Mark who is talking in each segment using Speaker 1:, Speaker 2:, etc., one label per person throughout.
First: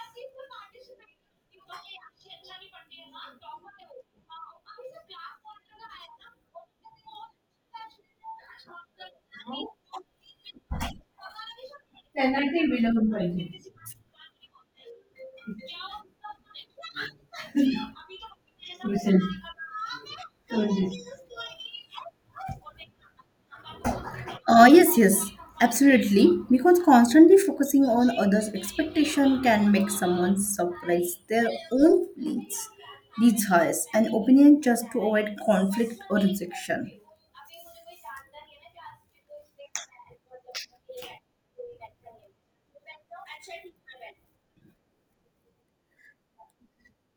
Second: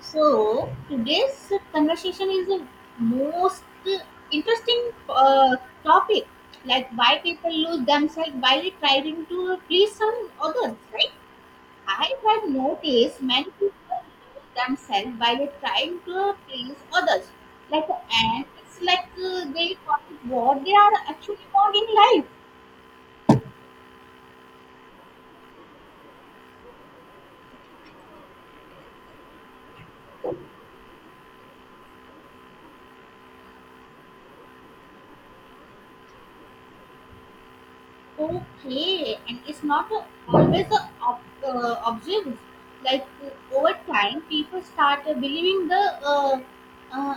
Speaker 1: So today's conversation is the most interesting topic, like why people lose themselves while trying to please some others, right? I have
Speaker 2: 10:30 വിലോകം
Speaker 1: noticed
Speaker 2: കഴിഞ്ഞു
Speaker 1: many people lose themselves while trying to please others, like and it's like they forget what they are actually want in life.
Speaker 2: Yes, yes, absolutely. Because constantly focusing on others' expectation can make someone suppress their own feelings, desires, and opinion just to avoid conflict or rejection.
Speaker 1: Okay, and it's not a, always a, observed. Like over time, people start believing the uh,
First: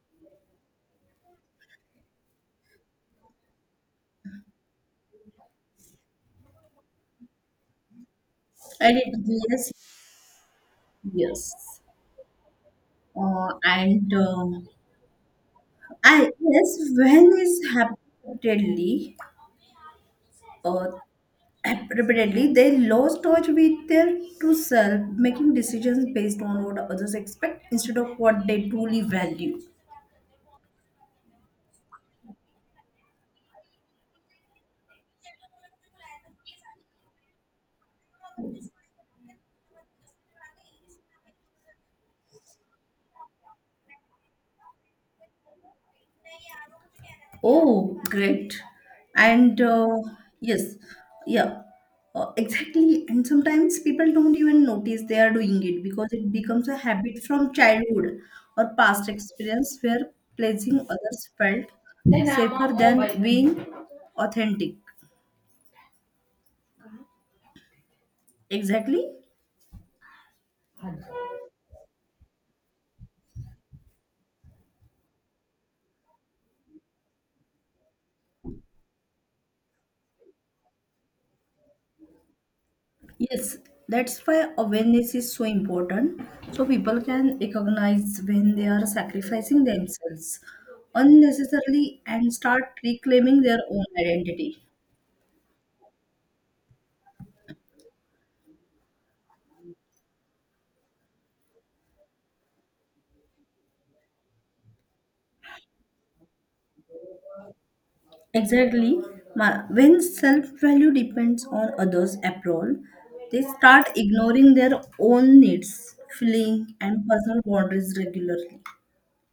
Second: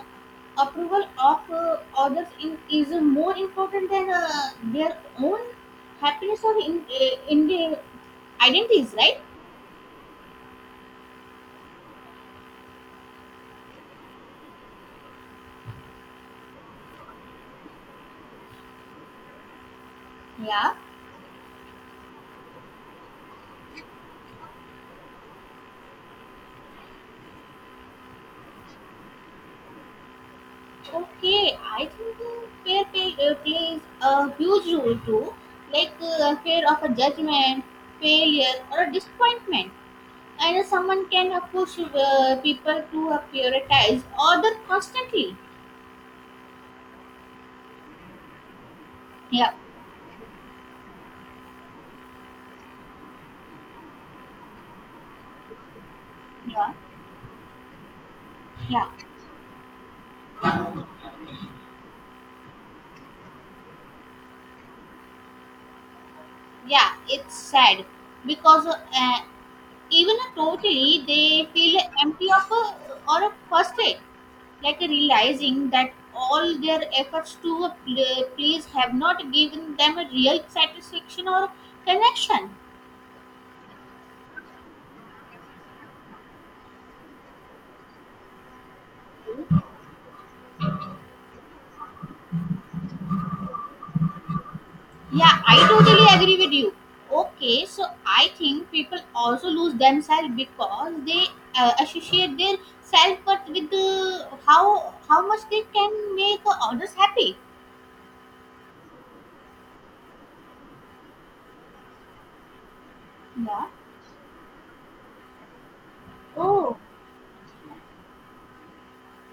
Speaker 1: approval of others in, is more important than their own happiness or in their
Speaker 2: I
Speaker 1: identities,
Speaker 2: did
Speaker 1: right?
Speaker 2: yes, yes, and I yes, when is
Speaker 1: Yeah.
Speaker 2: uh, rapidly they lost touch with their true self, making decisions based on what others expect instead of what they truly value.
Speaker 1: Okay, I think fair pay plays a huge role too, like fear of a judgment, failure, or a disappointment. And someone can push people to prioritize order constantly.
Speaker 2: Oh, great.
Speaker 1: Yeah,
Speaker 2: And yes, yeah. Exactly, and sometimes people don't even notice they are doing it because it becomes
Speaker 1: yeah,
Speaker 2: a habit from childhood or
Speaker 1: yeah,
Speaker 2: past experience where pleasing others felt safer than being authentic.
Speaker 1: yeah, it's sad because
Speaker 2: Exactly.
Speaker 1: even totally they feel empty of or frustrated, like realizing that all their efforts to please have not given them a real satisfaction or connection.
Speaker 2: Yes, that's why awareness is so important. So people can recognize when they are sacrificing themselves unnecessarily and start reclaiming their own identity.
Speaker 1: Yeah, I totally agree with you. Okay, so I think people also lose themselves because they associate their self worth with the, how much they can make others happy.
Speaker 2: Exactly. When self value depends on others' approval, they
Speaker 1: Yeah.
Speaker 2: start ignoring their own needs, feelings,
Speaker 1: Oh.
Speaker 2: and personal boundaries regularly.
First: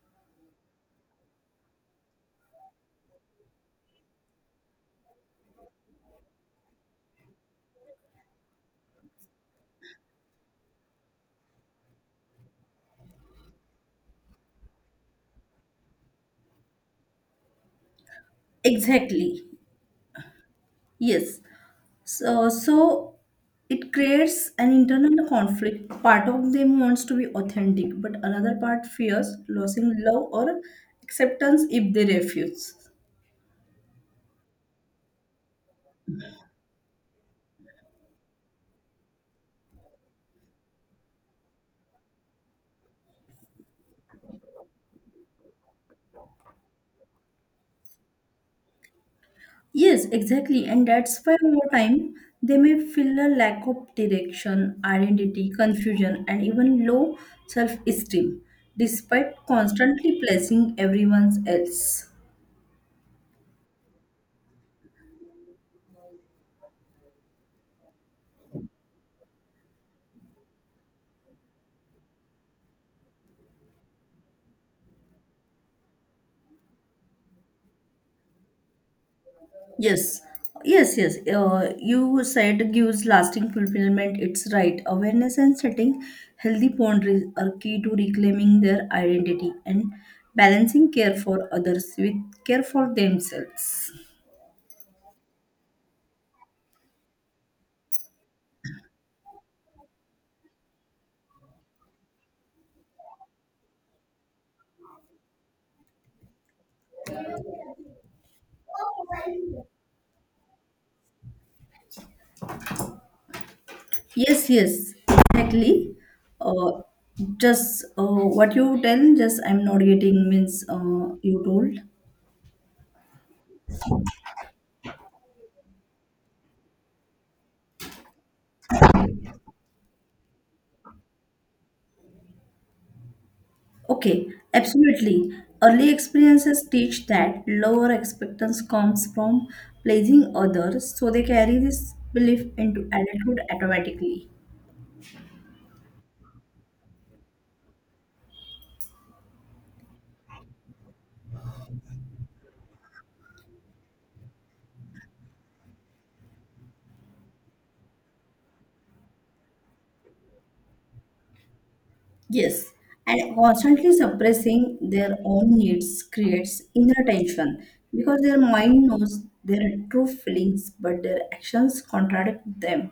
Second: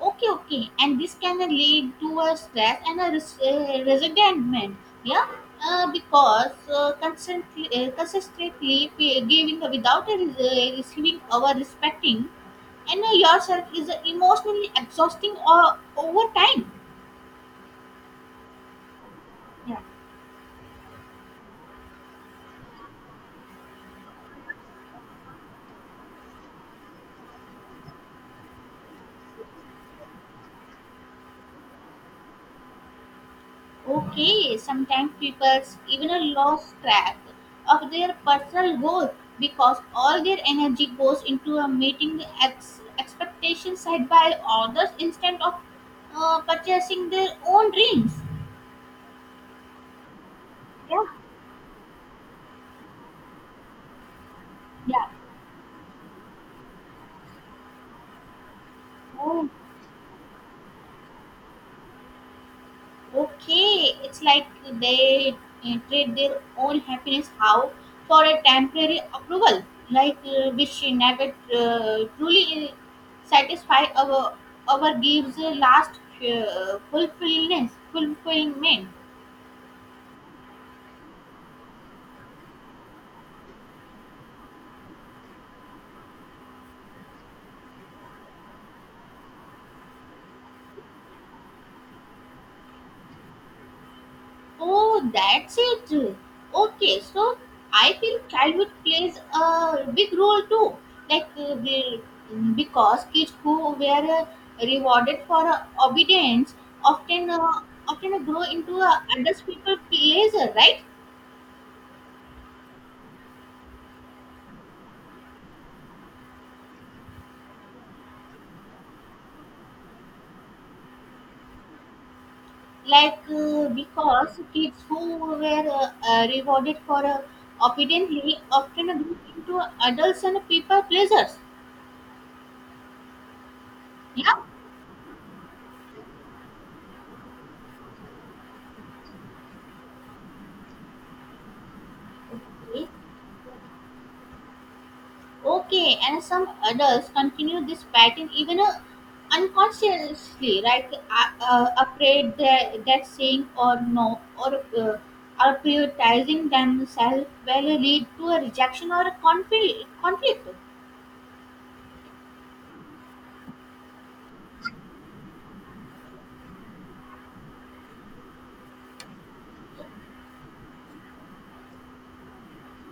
Speaker 1: Okay. Okay. And this can lead to a stress and a resentment. Yeah. Because consistently giving without a, receiving or respecting and yourself is emotionally exhausting or over time.
Speaker 2: Exactly.
Speaker 1: Yeah.
Speaker 2: Yes. So it creates an internal conflict. Part of them wants to be authentic, but another part fears losing love or acceptance if they refuse.
Speaker 1: Okay, sometimes people even lose track of their personal goals because all their energy goes into a meeting the expectations set by others instead of purchasing their own dreams.
Speaker 2: Yes, exactly. And
Speaker 1: Yeah.
Speaker 2: that's why over time they may feel a lack of direction,
Speaker 1: Yeah.
Speaker 2: identity, confusion, and even low self esteem, despite
Speaker 1: Oh.
Speaker 2: constantly placing everyone else.
Speaker 1: Okay, it's like they treat their own happiness how for a temporary approval, like which never truly satisfy our gives last fulfillment. Fulfillment.
Speaker 2: Yes, yes, yes. You said gives lasting fulfillment. It's right. Awareness and setting healthy boundaries are key to reclaiming their identity and balancing care for others with care for themselves.
Speaker 1: Oh, that's it. Okay, so I think childhood plays a big role too. Like because kids who were uh, rewarded for obedience often uh, often grow into other people pleaser, right?
Speaker 2: Yes, yes, exactly. Uh, just what you tell, just I'm not getting means you told.
Speaker 1: Like because kids who were rewarded for obediently often grow into adults and people pleasers.
Speaker 2: Okay,
Speaker 1: Yeah.
Speaker 2: absolutely. Early experiences teach that lower expectance comes from pleasing others, so they carry this belief into
Speaker 1: Okay.
Speaker 2: adulthood automatically.
Speaker 1: Okay, and some adults continue this pattern even unconsciously, right? Afraid that saying or no or are prioritizing themselves will lead to a rejection or a conflict.
Speaker 2: Yes, and constantly suppressing their own needs creates inner tension because their mind knows their true feelings, but their actions contradict them.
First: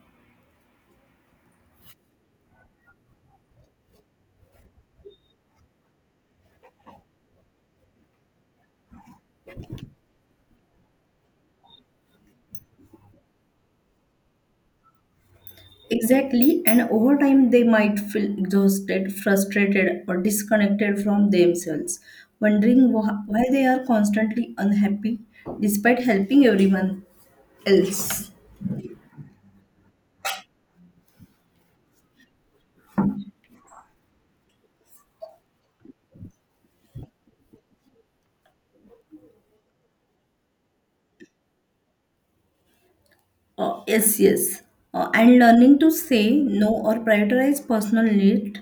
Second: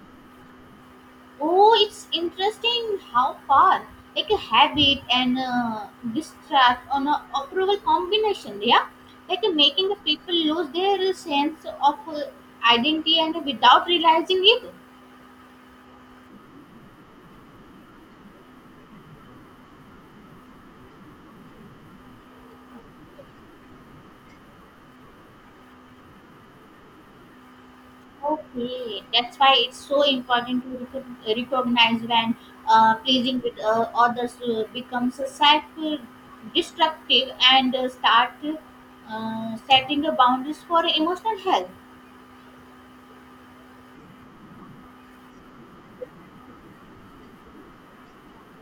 Speaker 1: Oh, it's interesting how far like a habit and distrust on a approval combination, yeah, like making the people lose their sense of identity and without realizing it.
Speaker 2: Exactly, and over time they might feel exhausted, frustrated, or disconnected from themselves, wondering why they are constantly unhappy despite helping everyone else.
Speaker 1: Okay, that's why it's so important to recognize when pleasing with others becomes a cycle destructive and start setting the boundaries for emotional health.
Speaker 2: Yes, yes. And learning to say no or prioritize personal need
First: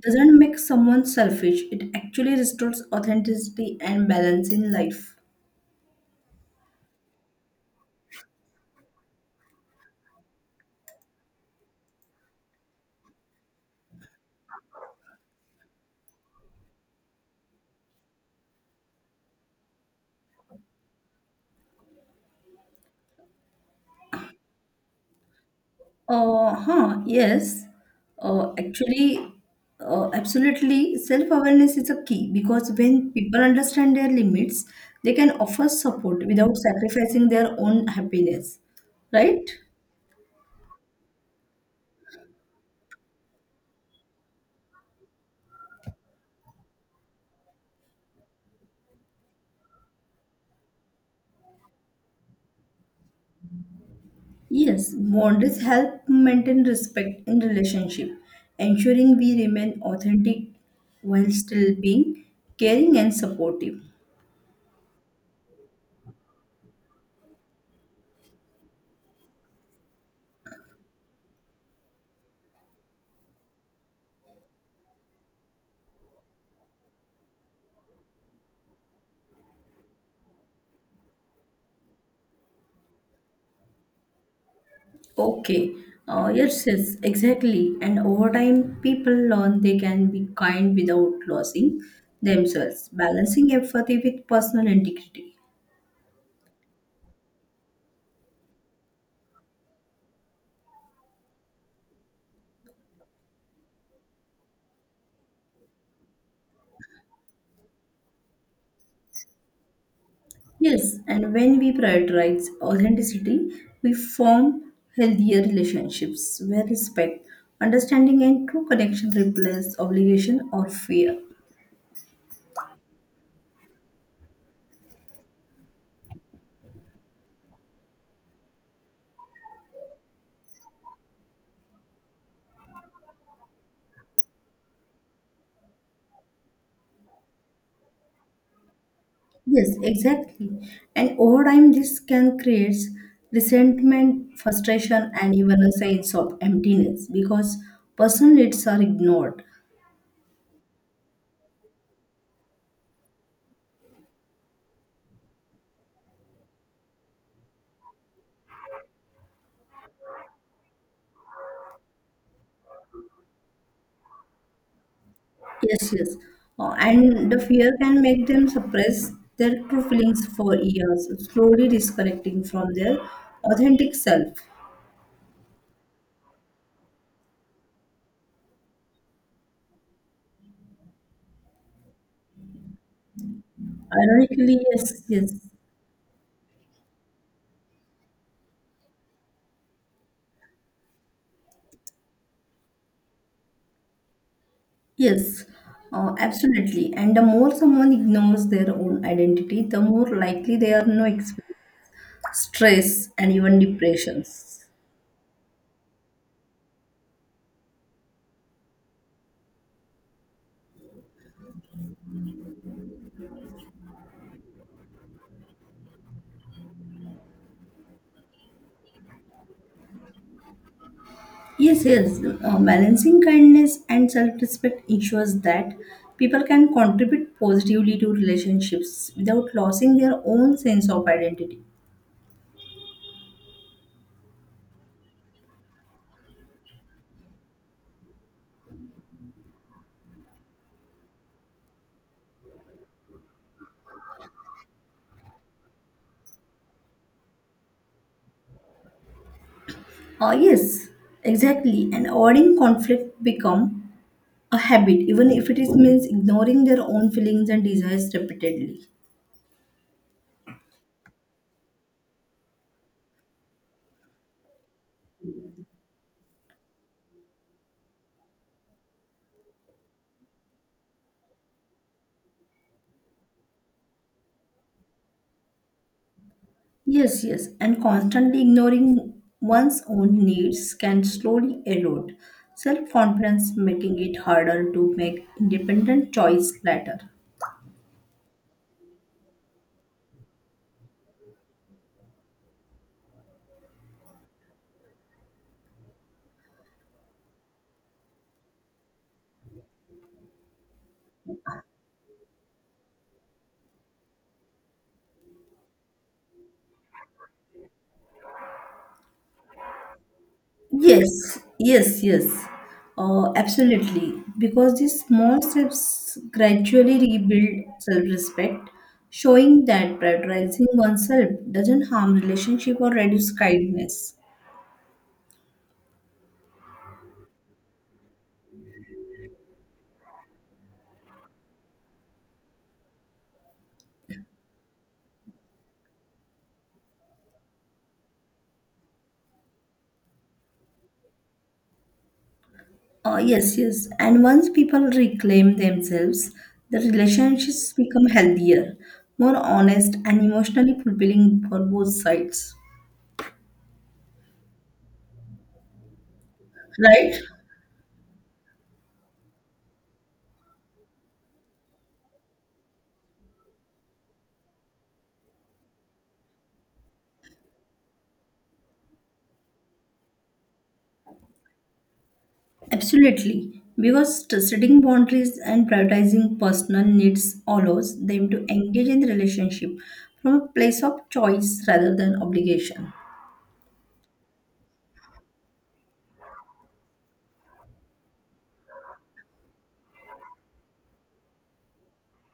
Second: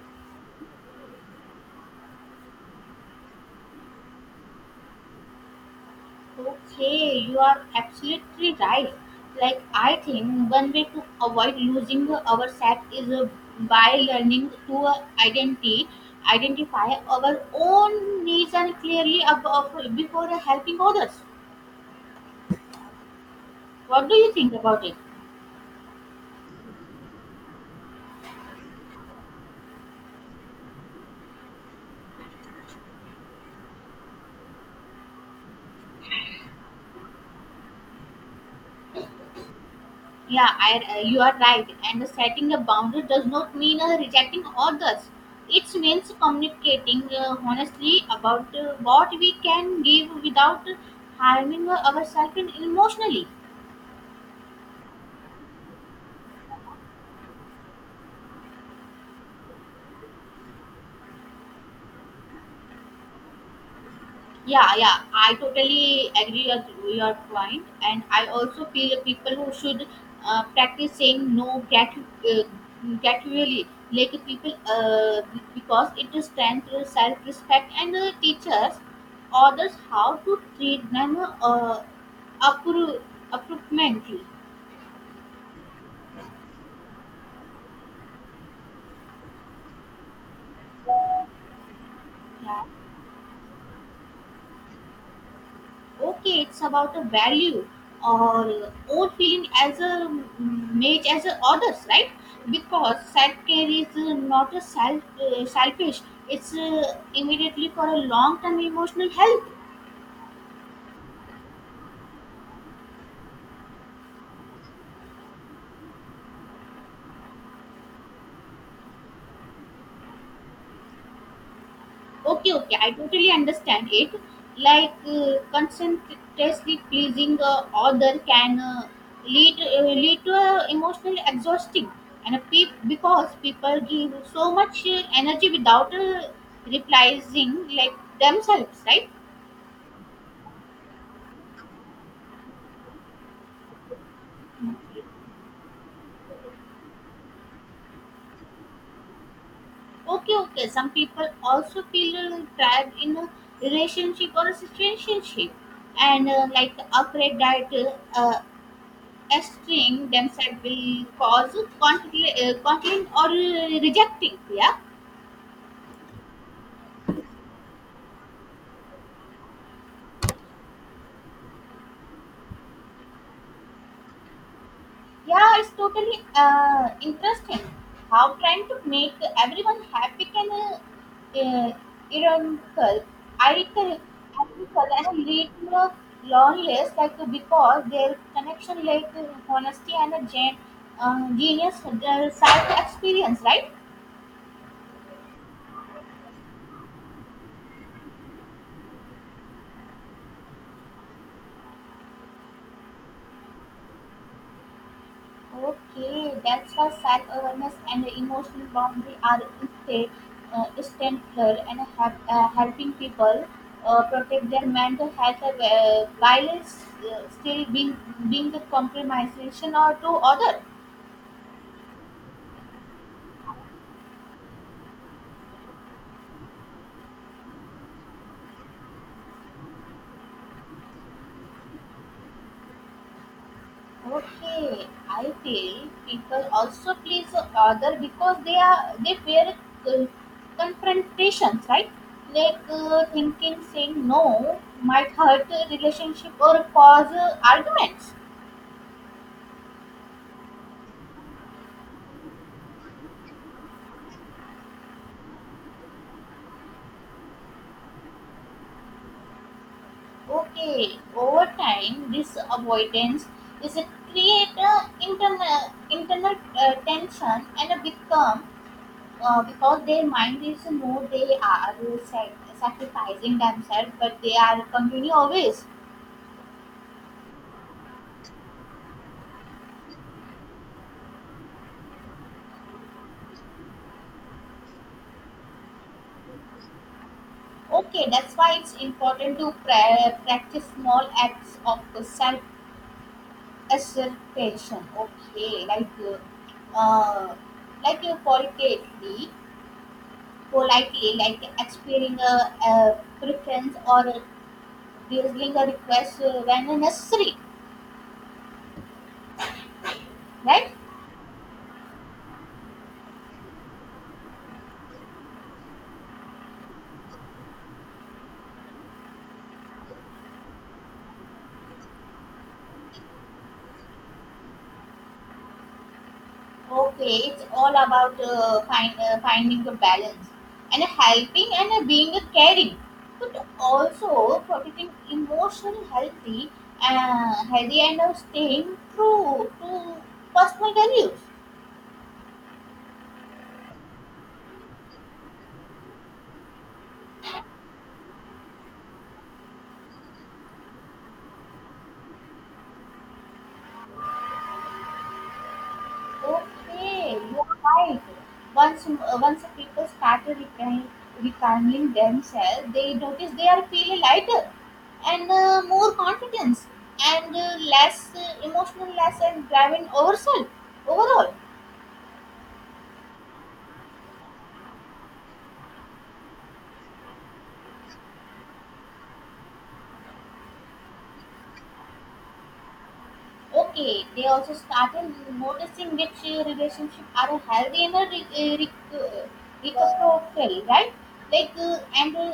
Speaker 2: doesn't make someone selfish, it actually restores authenticity and balance in life.
Speaker 1: Okay, you are absolutely right. Like I think one way to avoid losing ourselves is by learning to identity identify our own needs and clearly above, before helping others. What do you think about it?
Speaker 2: Yes. Uh, actually, Absolutely, self-awareness is a key because when people understand their limits, they can offer support without sacrificing their own happiness, right?
Speaker 1: Yeah, you are right. And setting a boundary does not mean rejecting others. It means communicating honestly about what we can give without harming ourselves emotionally.
Speaker 2: Yes, boundaries help maintain respect in relationship, ensuring we remain authentic while still being caring and supportive.
Speaker 1: Yeah, yeah, I totally agree with your point, and I also feel people who should practice saying no gratuitously, like people, because it is strengthens self-respect and teaches others how to treat them uh, appro- appropriately.
Speaker 2: Okay. Yes, yes, exactly. And over time, people learn they can be kind without losing
Speaker 1: Yeah.
Speaker 2: themselves, balancing empathy with personal integrity.
Speaker 1: Okay, it's about a value or own feeling as a mate as a others, right? Because self-care is not a selfish. It's immediately for a long-term emotional health.
Speaker 2: Yes, and when we prioritize authenticity, we form healthier relationships where respect, understanding, and true connection replace obligation or fear.
Speaker 1: Okay, okay, I totally understand it. Like consistently pleasing other can lead to emotional exhausting and a peop because people give so much energy without realizing like themselves, right?
Speaker 2: Yes, exactly. And over time, this can create resentment, frustration, and even a sense of emptiness because personal needs are ignored.
Speaker 1: Okay, okay, some people also feel trapped in a relationship or a situationship, and like afraid that uh, string themselves will cause content or rejecting, yeah.
Speaker 2: Yes, yes. And the fear can make them suppress their true feelings for years, slowly disconnecting from their authentic self.
Speaker 1: Yeah, it's totally interesting how trying to make everyone happy can uh, ironical ironical
Speaker 2: Ironically,
Speaker 1: ironical
Speaker 2: yes,
Speaker 1: and
Speaker 2: yes,
Speaker 1: lead to a loneliness, like because their connection like honesty and a genius side experience, right?
Speaker 2: yes, absolutely. And the more someone ignores their own identity, the more likely they are no stress and even depressions.
Speaker 1: Okay, that's how self-awareness and emotional boundary are essential and helping people protect their mental health still being the compromisation or to other.
Speaker 2: Yes, yes. Balancing kindness and self-respect ensures that people can contribute positively to relationships without losing their own sense of identity.
Speaker 1: Okay, I feel people also please other because they fear uh, confrontations, right? Like thinking saying no might hurt a relationship or cause arguments.
Speaker 2: Yes, exactly. And avoiding conflict become a habit, even if it is means ignoring their own feelings and desires repeatedly.
Speaker 1: Okay, over time, this avoidance is a creator internal tension and a become because their mind is no, they are sac- sacrificing themselves, but they are continue always.
Speaker 2: Yes, yes, and constantly ignoring one's own needs can slowly erode self confidence, making it harder to make independent choice later.
Speaker 1: Okay, that's why it's important to practice small acts of self assertion. Okay, uh, like qualitatively politely, like expressing a preference or raising a request when necessary, right?
Speaker 2: Yes, yes, yes, absolutely. Because these small steps gradually rebuild self respect, showing that prioritizing oneself doesn't harm relationship or reduce kindness.
Speaker 1: Okay, it's all about finding the balance and helping and being a caring, but also protecting emotional healthy, healthy and staying true to personal values.
Speaker 2: Yes, yes. And once people reclaim themselves, the relationships become healthier, more honest, and emotionally fulfilling for both sides.
Speaker 1: Okay,
Speaker 2: Right?
Speaker 1: you are right. Once people start recalming, recalming themselves, they notice they are feeling lighter and more confidence and less emotional, less and driving overself overall.
Speaker 2: Absolutely. Because setting boundaries and prioritizing personal needs allows them to engage in the relationship from a place of choice rather than obligation.
Speaker 1: Okay, they also started noticing which relationship are a healthy and a recoverable, right? Like and.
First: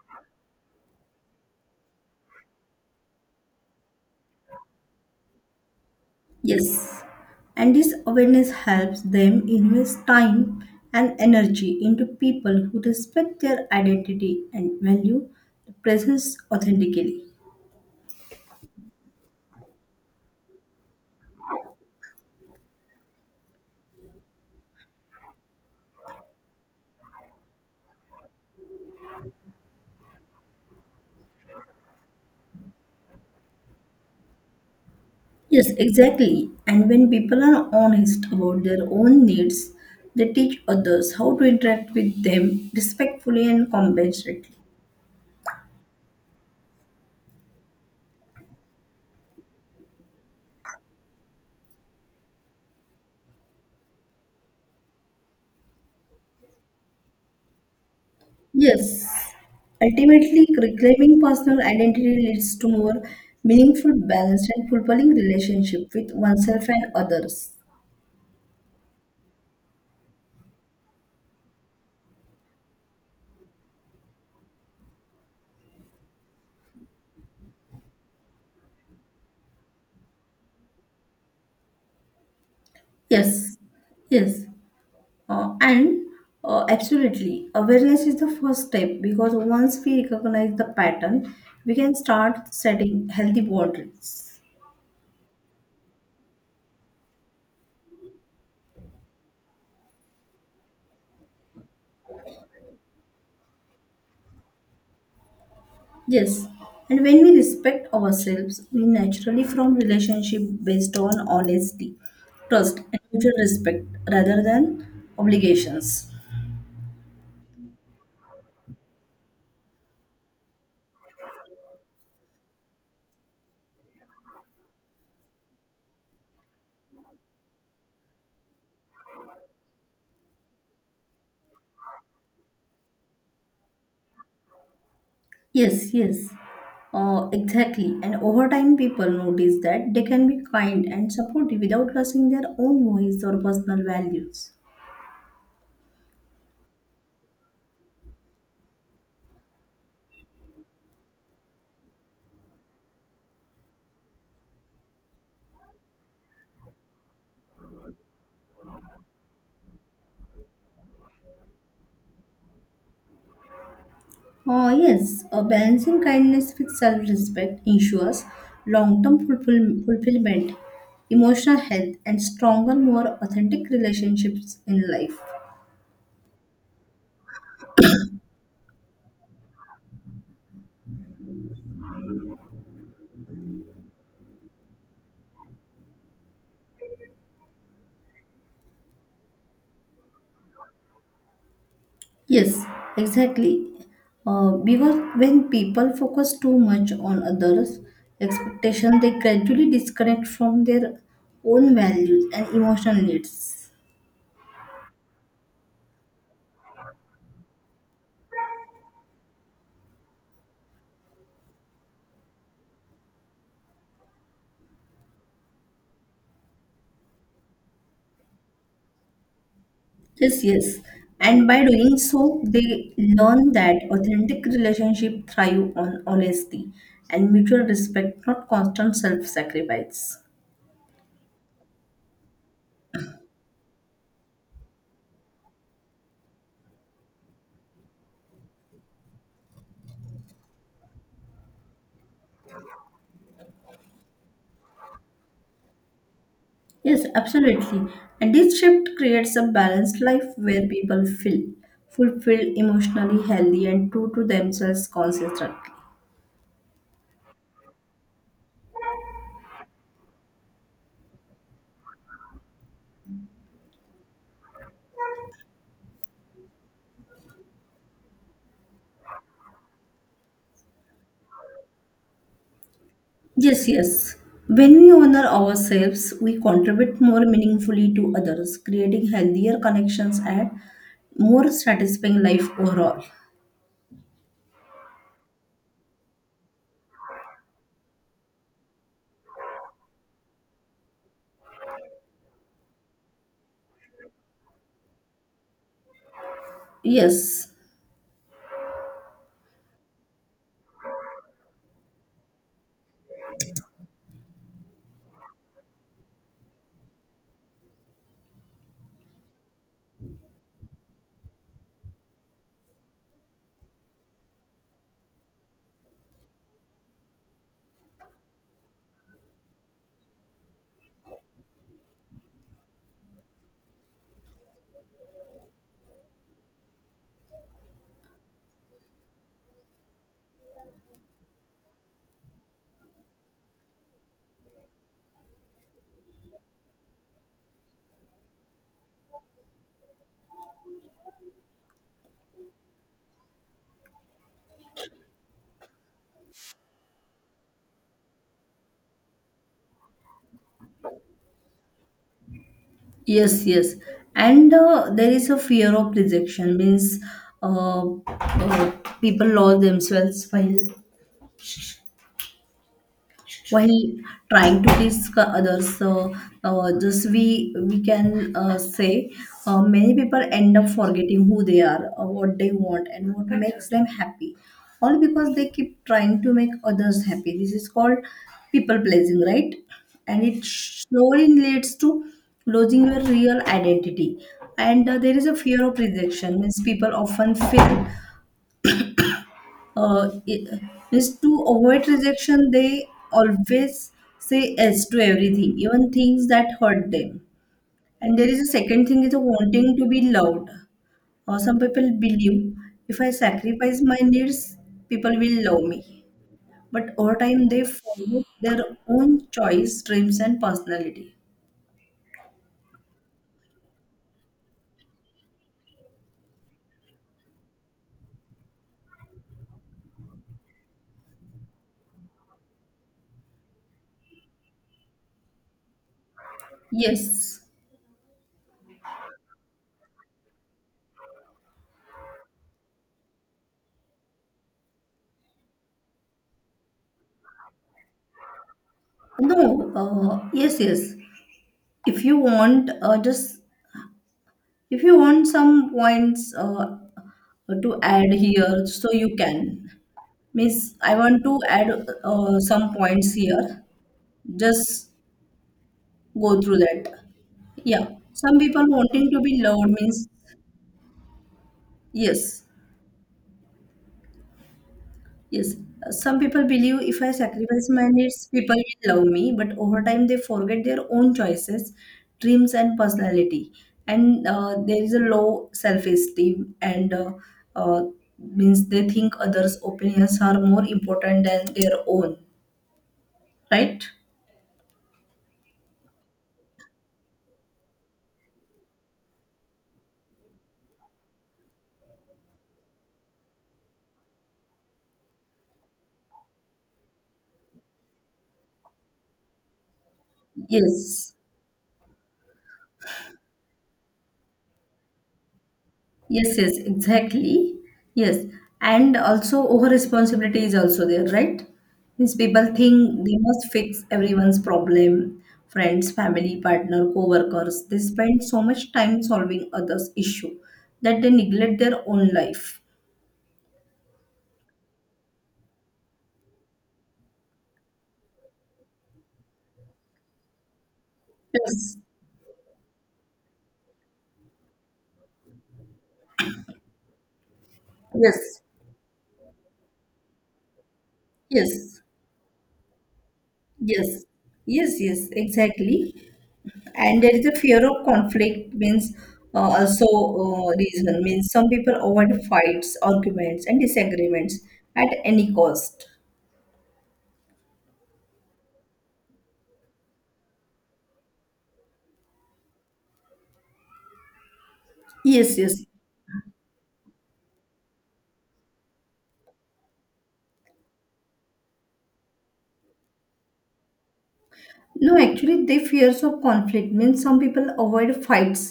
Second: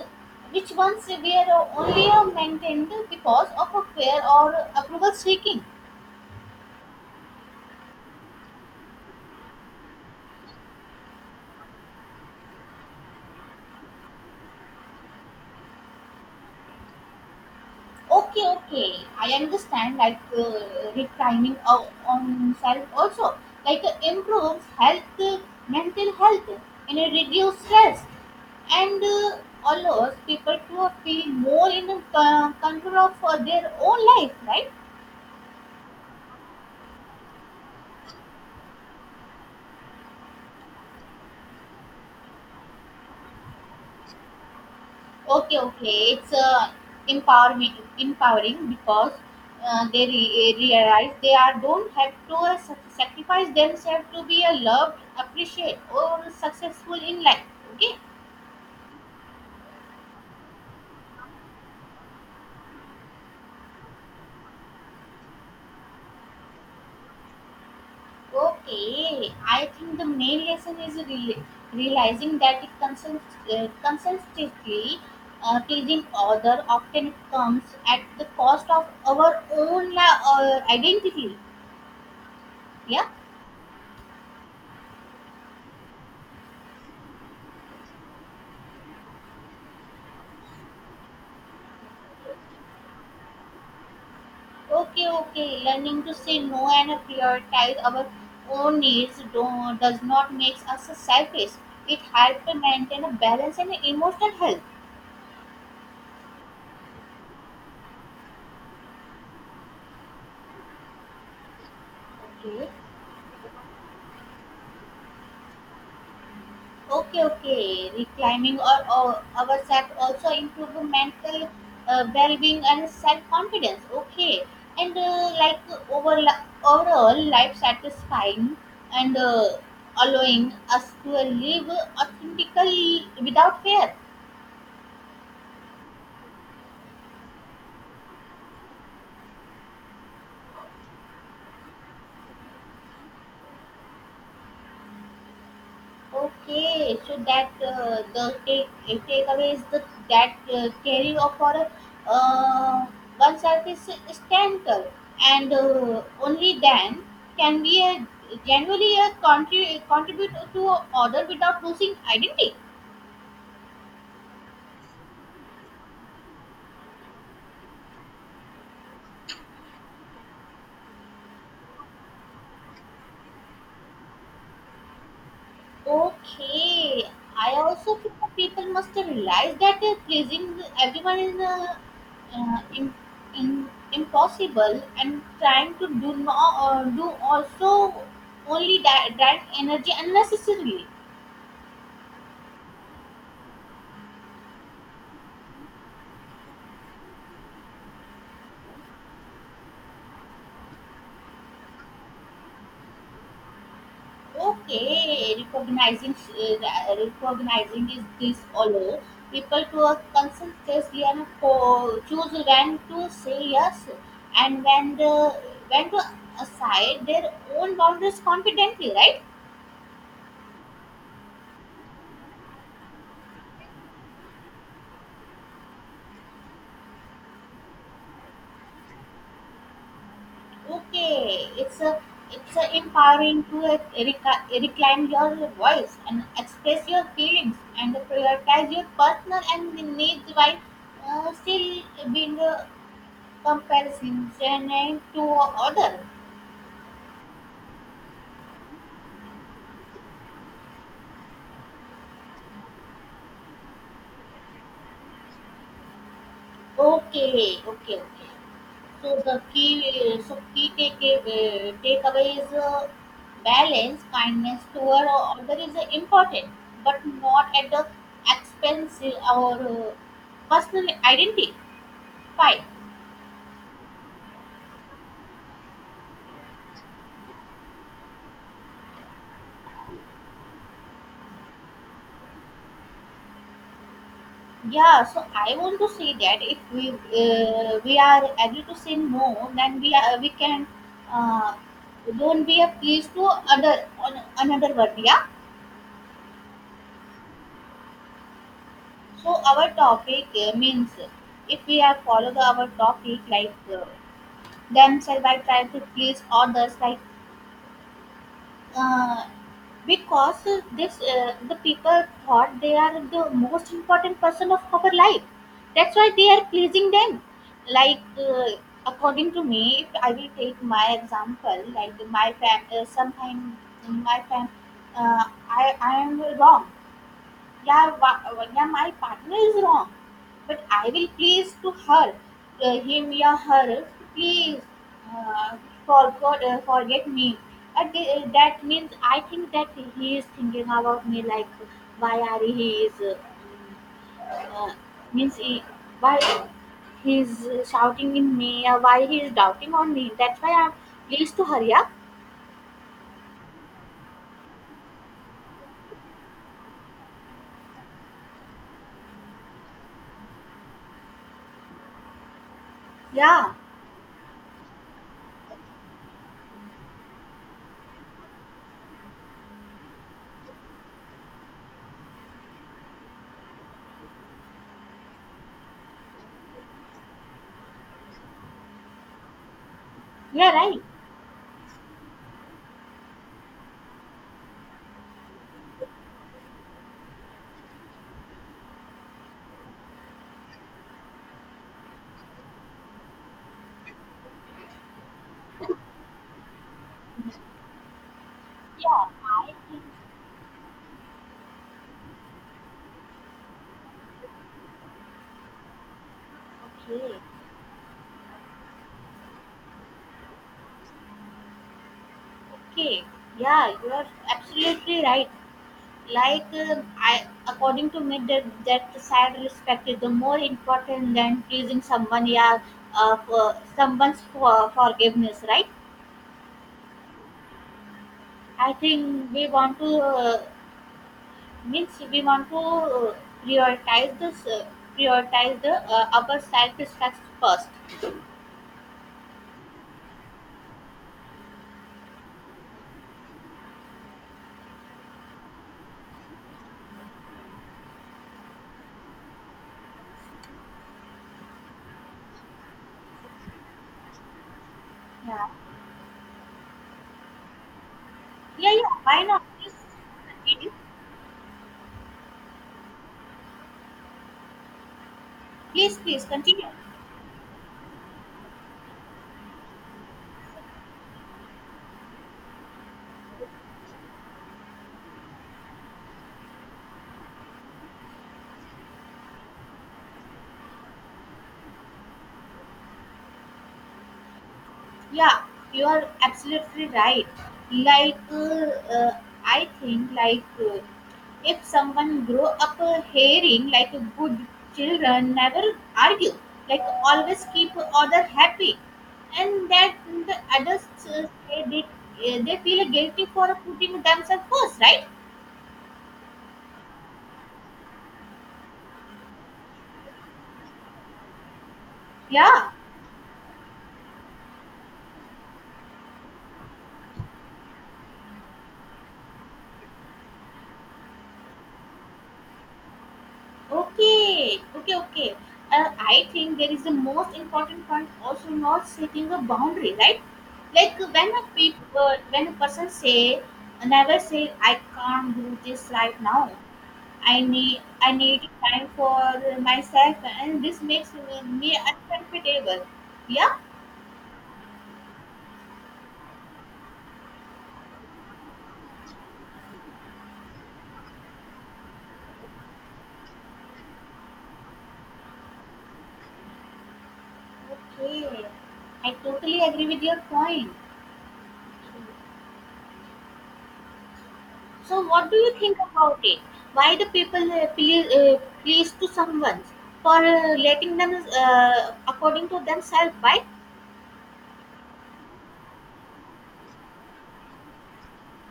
Speaker 1: Which ones we are only maintained because of a fear or approval seeking.
Speaker 2: Yes, and this awareness helps them invest time and energy into people who respect their identity and value the presence authentically.
Speaker 1: Okay, okay. I understand. Like reclining on self also, like improves mental health, and it reduces stress, and allows people to feel more in the control of their own life, right?
Speaker 2: Yes, exactly. And when people are honest about their own needs, they teach others how to interact with them respectfully and compassionately.
Speaker 1: Okay, okay. It's empowering, empowering because realize they are don't have to sacrifice themselves to be a loved, appreciated, or successful in life. Okay.
Speaker 2: Yes, ultimately, reclaiming personal identity leads to more meaningful, balanced, and fulfilling relationship with oneself and others.
Speaker 1: Okay, I think the main lesson is realizing that it consult, consistently pleasing other often comes at the cost of our own identity. Yeah.
Speaker 2: Yes, yes, and absolutely. Awareness is the first step because once we recognize the pattern, we can start setting healthy boundaries.
Speaker 1: Okay. Okay. Learning to say no and prioritize our own needs does not make us selfish. It helps to maintain a balance and emotional health.
Speaker 2: Yes, and when we respect ourselves, we naturally form relationship based on honesty,
Speaker 1: Okay.
Speaker 2: trust, and mutual respect rather than obligations.
Speaker 1: Okay, okay. Reclaiming ourselves also improve mental well-being and self-confidence. Okay, and like over overall life satisfying and allowing us to live authentically without fear.
Speaker 2: Yes, yes, exactly. And over time, people notice that they can be kind and supportive without losing their own voice or personal values.
Speaker 1: Okay, so that the takeaway is the that theory of our uh, oneself is standard, and only then can we genuinely contribute to order without losing identity.
Speaker 2: Yes, balancing kindness with self respect ensures long term fulfillment, emotional health, and stronger, more authentic relationships in life.
Speaker 1: Okay, I also think that people must realize that pleasing everyone is uh, im- impossible, and trying to do no do also only that energy unnecessarily.
Speaker 2: Yes, exactly. Because when people focus too much on others' expectation, they gradually disconnect from their own values and emotional needs.
Speaker 1: Okay, recognizing is this allow people to conscientiously and choose when to say yes and when to aside their own boundaries confidently, right?
Speaker 2: Yes, yes. And by doing so, they learn that authentic relationships thrive on honesty and mutual respect, not constant self-sacrifice.
Speaker 1: Okay, it's a empowering to reclaim your voice and express your feelings and prioritize your personal and needs while still being comparison name to other.
Speaker 2: Yes, absolutely. And this shift creates a balanced life where people feel fulfilled, emotionally healthy, and true to themselves consistently.
Speaker 1: Okay, okay, okay. So so key take, takeaway is balance, kindness toward other is important, but not at the expense or personal identity. Fine.
Speaker 2: Yes, yes. When we honor ourselves, we contribute more meaningfully to others, creating healthier connections and more satisfying life overall.
Speaker 1: Yeah. So I want to say that if we are able to say no, then we can uh, don't be a please to other on another word. Yeah.
Speaker 2: Yes,
Speaker 1: So our topic means if we have followed our topic like themselves by trying to please others, like uh, because this the people thought they are the most important person of our life. That's why they are pleasing them. Like according to me, if I will take my example, like my fam, uh, I am wrong, yeah, Vanya, my partner is wrong, but I will please to her, her, please uh, forget me. That means I think that he is thinking about me, like why are he is uh, means he, why he is shouting in me or why he is doubting on me. That's why I'm pleased to her. Yeah,
Speaker 2: yes, yes. And there is a fear of rejection, means uh, uh, people lose themselves
Speaker 1: yeah,
Speaker 2: while trying to please others, just we can say, many people end up forgetting who they are, what they want, and what makes them happy, all because they keep trying to make others happy. This is called people pleasing, right? And it
Speaker 1: yeah, right.
Speaker 2: slowly leads to losing your real identity. And there is a fear of rejection, means people often feel, uh, i- is to avoid rejection, they always say yes to everything, even things that hurt them. And there is a second
Speaker 1: Yeah,
Speaker 2: thing is a
Speaker 1: I
Speaker 2: wanting
Speaker 1: think
Speaker 2: to be loved. Or some people believe if I sacrifice my needs, people will love me. But over
Speaker 1: okay.
Speaker 2: time, they follow their own choice, dreams, and personality.
Speaker 1: Okay, yeah, you are absolutely right. Like according to me, that that sad respect is the more important than pleasing someone. Yeah, for someone's forgiveness, right?
Speaker 2: Yes.
Speaker 1: I think we want to means we want to prioritize this, uh, prioritize the our self respect first.
Speaker 2: No. Yes. Yes. If you want, just if you want some points to add here, so you can miss. I want to add some points here, just
Speaker 1: Yeah,
Speaker 2: go through that, yeah. Some people
Speaker 1: yeah, yeah.
Speaker 2: wanting to
Speaker 1: Why
Speaker 2: be
Speaker 1: not?
Speaker 2: loved
Speaker 1: Please
Speaker 2: means
Speaker 1: continue.
Speaker 2: yes yes,
Speaker 1: Please,
Speaker 2: some
Speaker 1: please
Speaker 2: people
Speaker 1: continue.
Speaker 2: believe if I sacrifice my needs, people will love me, but over time they forget their own choices, dreams, and personality. And there is a low self-esteem and uh, means they think others opinions are more important than their own, right?
Speaker 1: Yeah, you are absolutely right. Like uh, I think like if someone grow up hearing like good children never argue, like always keep other happy, and that the adults
Speaker 2: Yes,
Speaker 1: say they feel guilty for putting themselves first, right?
Speaker 2: yes, yes, exactly. Yes, and also over responsibility is also there, right? Means people
Speaker 1: Yeah.
Speaker 2: think they must fix everyone's problem, friends, family, partner, co-workers. They spend so much time solving others' issue that they neglect their own life.
Speaker 1: Okay, okay, okay. I think there is the most important point also not setting a boundary, right? Like when a
Speaker 2: Yes,
Speaker 1: people, when a person say, never say, I can't do this right now. I
Speaker 2: yes,
Speaker 1: need time for myself, and this makes me
Speaker 2: yes,
Speaker 1: uncomfortable. Yeah.
Speaker 2: yes, yes, yes, exactly. And there is a fear of conflict, means also reason means some people avoid fights, arguments, and disagreements at any cost.
Speaker 1: Okay. I totally agree with your point. So, what do
Speaker 2: Yes,
Speaker 1: you
Speaker 2: yes,
Speaker 1: think about it? Why the people please to someone for letting them according to themselves, right?
Speaker 2: no, actually they fears of conflict, means some people avoid fights,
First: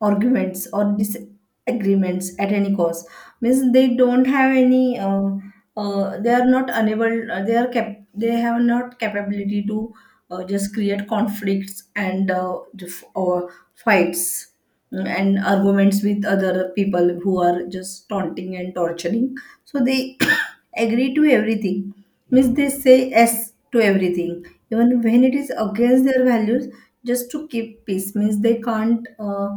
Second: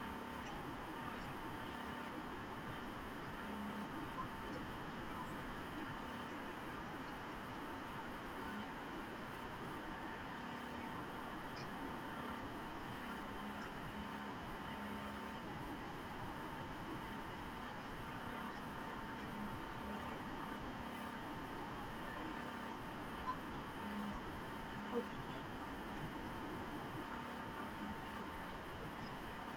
Speaker 2: arguments, or disagreements at any cost. Means they don't have any, they are not unable, they are they have not capability to just create conflicts and, or fights, Mm-hmm. and arguments with other people who are just taunting and torturing. So they agree to everything. Means they say yes to everything, even when it is against their values, just to keep peace. Means they can't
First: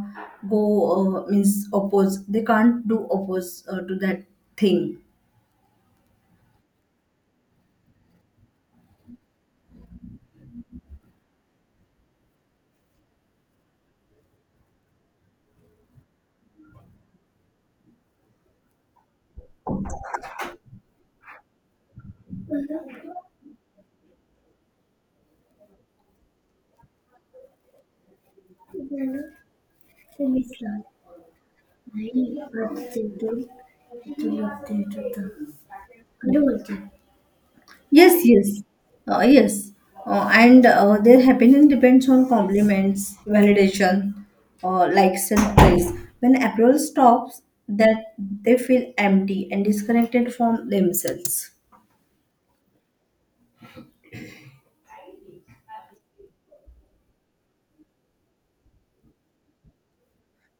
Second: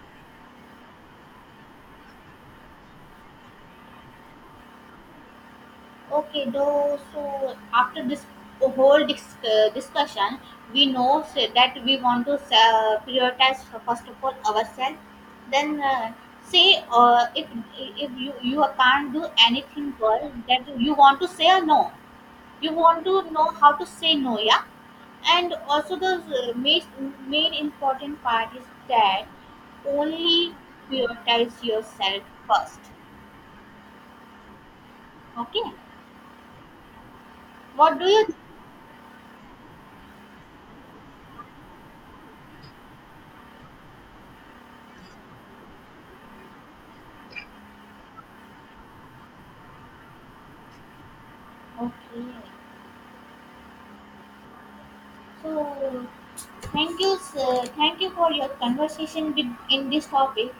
Speaker 2: go means oppose. They can't do oppose to that thing.
Speaker 1: Okay, though. So after this whole discussion, we know say, that we want to prioritize first of all ourselves. Then say if if you can't do anything, girl, that you want to say a no. You want to know how to say no, yeah, and also the main important part is that only prioritize yourself
Speaker 2: But
Speaker 1: first.
Speaker 2: they don't do what they
Speaker 1: Okay.
Speaker 2: do.
Speaker 1: What do
Speaker 2: Yes,
Speaker 1: you?
Speaker 2: yes, yes, and their happiness depends on compliments, validation, likes, and praise. When approval stops, that they feel empty and disconnected from themselves.
Speaker 1: Okay, so thank you, sir. Thank you for your conversation with, in this topic.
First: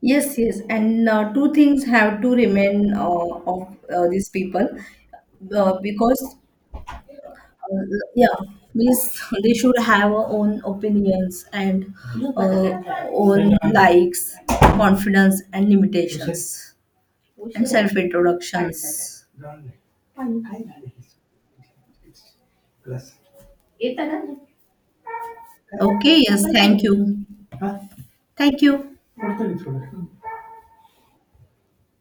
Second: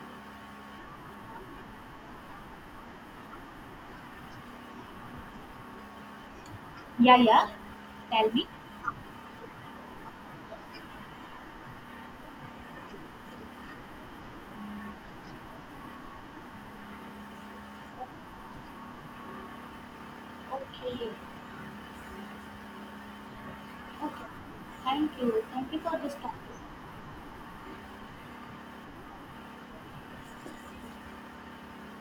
Speaker 2: Yes, yes, and two things have to remain of these people because
Speaker 1: Yeah, yeah.
Speaker 2: uh,
Speaker 1: Tell
Speaker 2: yeah,
Speaker 1: me.
Speaker 2: means they should have our own opinions and uh, own likes, confidence, and limitations. And self introductions.
Speaker 1: Okay, okay, thank you, thank you for this
Speaker 2: Okay, yes,
Speaker 1: topic.
Speaker 2: thank you. Thank you.